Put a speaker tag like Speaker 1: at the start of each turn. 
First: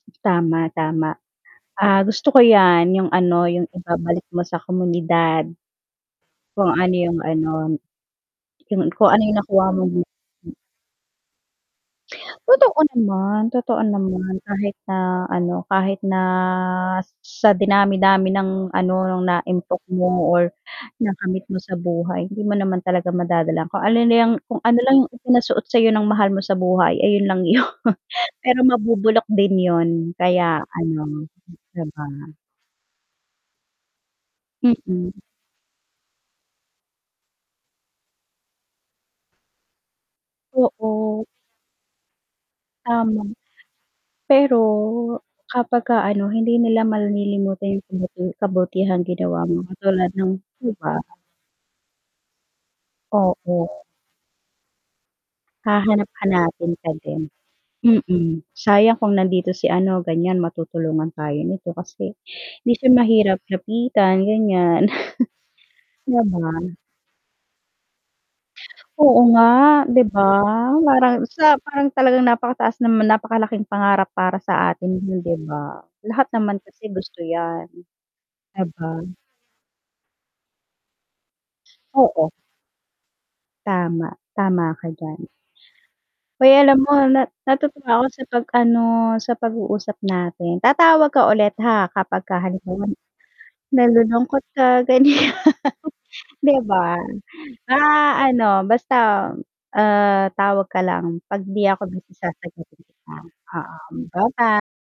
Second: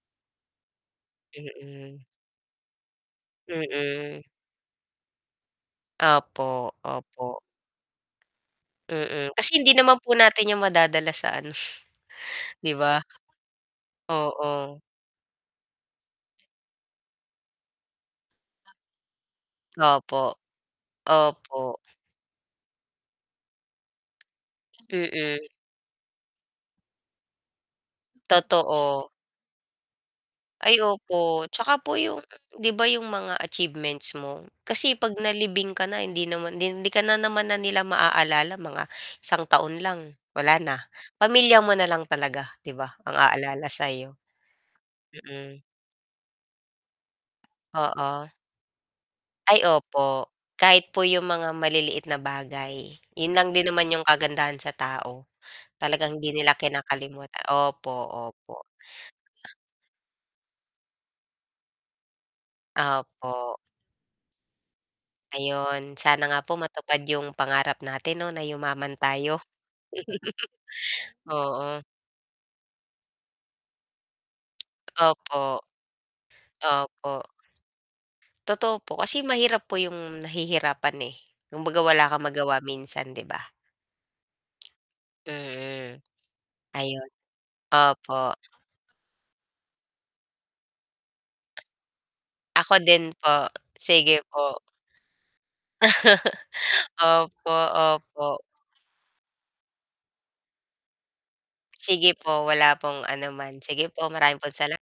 Speaker 1: Tama, tama. Ah,
Speaker 2: Mhm.
Speaker 1: gusto ko 'yan, 'yong ano, 'yong
Speaker 2: Mhm.
Speaker 1: ibabalik mo sa komunidad kung
Speaker 2: Opo,
Speaker 1: ano 'yong
Speaker 2: opo.
Speaker 1: ano 'yong kung ano
Speaker 2: Mm,
Speaker 1: 'yong
Speaker 2: kasi
Speaker 1: nakuha
Speaker 2: hindi
Speaker 1: mo
Speaker 2: naman
Speaker 1: di
Speaker 2: po natin
Speaker 1: mm.
Speaker 2: 'yan madadala sa ano, 'di
Speaker 1: Totoo
Speaker 2: ba?
Speaker 1: naman, totoo naman, kahit
Speaker 2: Oo.
Speaker 1: na ano, kahit na sa dinami-dami ng ano, no'ng naimpok mo
Speaker 2: Opo.
Speaker 1: or nakamit mo sa
Speaker 2: Opo.
Speaker 1: buhay hindi mo naman talaga madadala, kung ano na 'yang kung ano lang
Speaker 2: M
Speaker 1: 'yong
Speaker 2: mhm.
Speaker 1: ipinasuot sa 'yo ng mahal mo sa buhay, ayun lang 'yon, pero
Speaker 2: Totoo.
Speaker 1: mabubulok din 'yon kaya
Speaker 2: Ay
Speaker 1: ano,
Speaker 2: opo, 'tsaka
Speaker 1: 'di
Speaker 2: po 'yong,
Speaker 1: ba?
Speaker 2: 'di ba 'yong mga achievements mo? Kasi 'pag
Speaker 1: Mm.
Speaker 2: nalibing ka na, hindi naman 'di hindi ka na naman na nila maaalala; mga isang taon lang, wala na.
Speaker 1: Oo.
Speaker 2: Pamilya mo na lang talaga, 'di ba, ang
Speaker 1: Tama.
Speaker 2: aalala sa iyo.
Speaker 1: Pero,
Speaker 2: Mhm.
Speaker 1: kapagka ano, hindi nila malilimutan 'yong kabuti
Speaker 2: Oo.
Speaker 1: kabutihang ginawa mo,
Speaker 2: Ay,
Speaker 1: katulad
Speaker 2: opo,
Speaker 1: ng 'di
Speaker 2: kahit
Speaker 1: ba?
Speaker 2: po 'yong mga maliliit na bagay, 'yon lang din
Speaker 1: Oo.
Speaker 2: naman 'yong kagandahan sa tao. Talagang hindi nila
Speaker 1: Hahanap-hanapin ka din,
Speaker 2: kinakalimuta opo,
Speaker 1: mm.
Speaker 2: opo.
Speaker 1: "Sayang kung nandito
Speaker 2: Ah
Speaker 1: si ano, ganiyan, matutulungan tayo nito kasi hindi siya mahirap
Speaker 2: Opo.
Speaker 1: lapitan," ganiyan.
Speaker 2: Ayun,
Speaker 1: 'Di
Speaker 2: sana nga po
Speaker 1: ba?
Speaker 2: matupad 'yong pangarap natin 'no, na yumaman
Speaker 1: Oo
Speaker 2: tayo.
Speaker 1: nga, 'di ba? Parang sa
Speaker 2: Oo.
Speaker 1: parang talagang napakataas naman napakalaking pangarap para sa atin 'yon, 'di
Speaker 2: Opo.
Speaker 1: ba? Lahat naman kasi gusto
Speaker 2: Opo.
Speaker 1: 'yan, 'di
Speaker 2: Totoo po,
Speaker 1: ba?
Speaker 2: kasi mahirap po 'yong nahihirapan, eh, kumbaga wala kang
Speaker 1: Oo.
Speaker 2: magawa minsan 'di ba?
Speaker 1: Tama, tama ka diyan.
Speaker 2: Mm,
Speaker 1: Hoy, alam mo,
Speaker 2: ayun,
Speaker 1: nat natutuwa ako sa
Speaker 2: opo.
Speaker 1: pag-ano, sa pag-uusap natin; tatawag ka ulit, ha, kapag ka
Speaker 2: Ako
Speaker 1: halimbawa n
Speaker 2: din po, sige
Speaker 1: nalulungkot
Speaker 2: po.
Speaker 1: ka, ganiyan, 'di ba?
Speaker 2: Opo,
Speaker 1: Ah,
Speaker 2: opo.
Speaker 1: ano basta, uh, tawag ka lang, 'pag 'di ako
Speaker 2: Sige
Speaker 1: busy,
Speaker 2: po, wala
Speaker 1: sasagutiin
Speaker 2: pong
Speaker 1: kita,
Speaker 2: anuman,
Speaker 1: oo.
Speaker 2: sige po,
Speaker 1: Bye
Speaker 2: marami pong
Speaker 1: bye.
Speaker 2: sala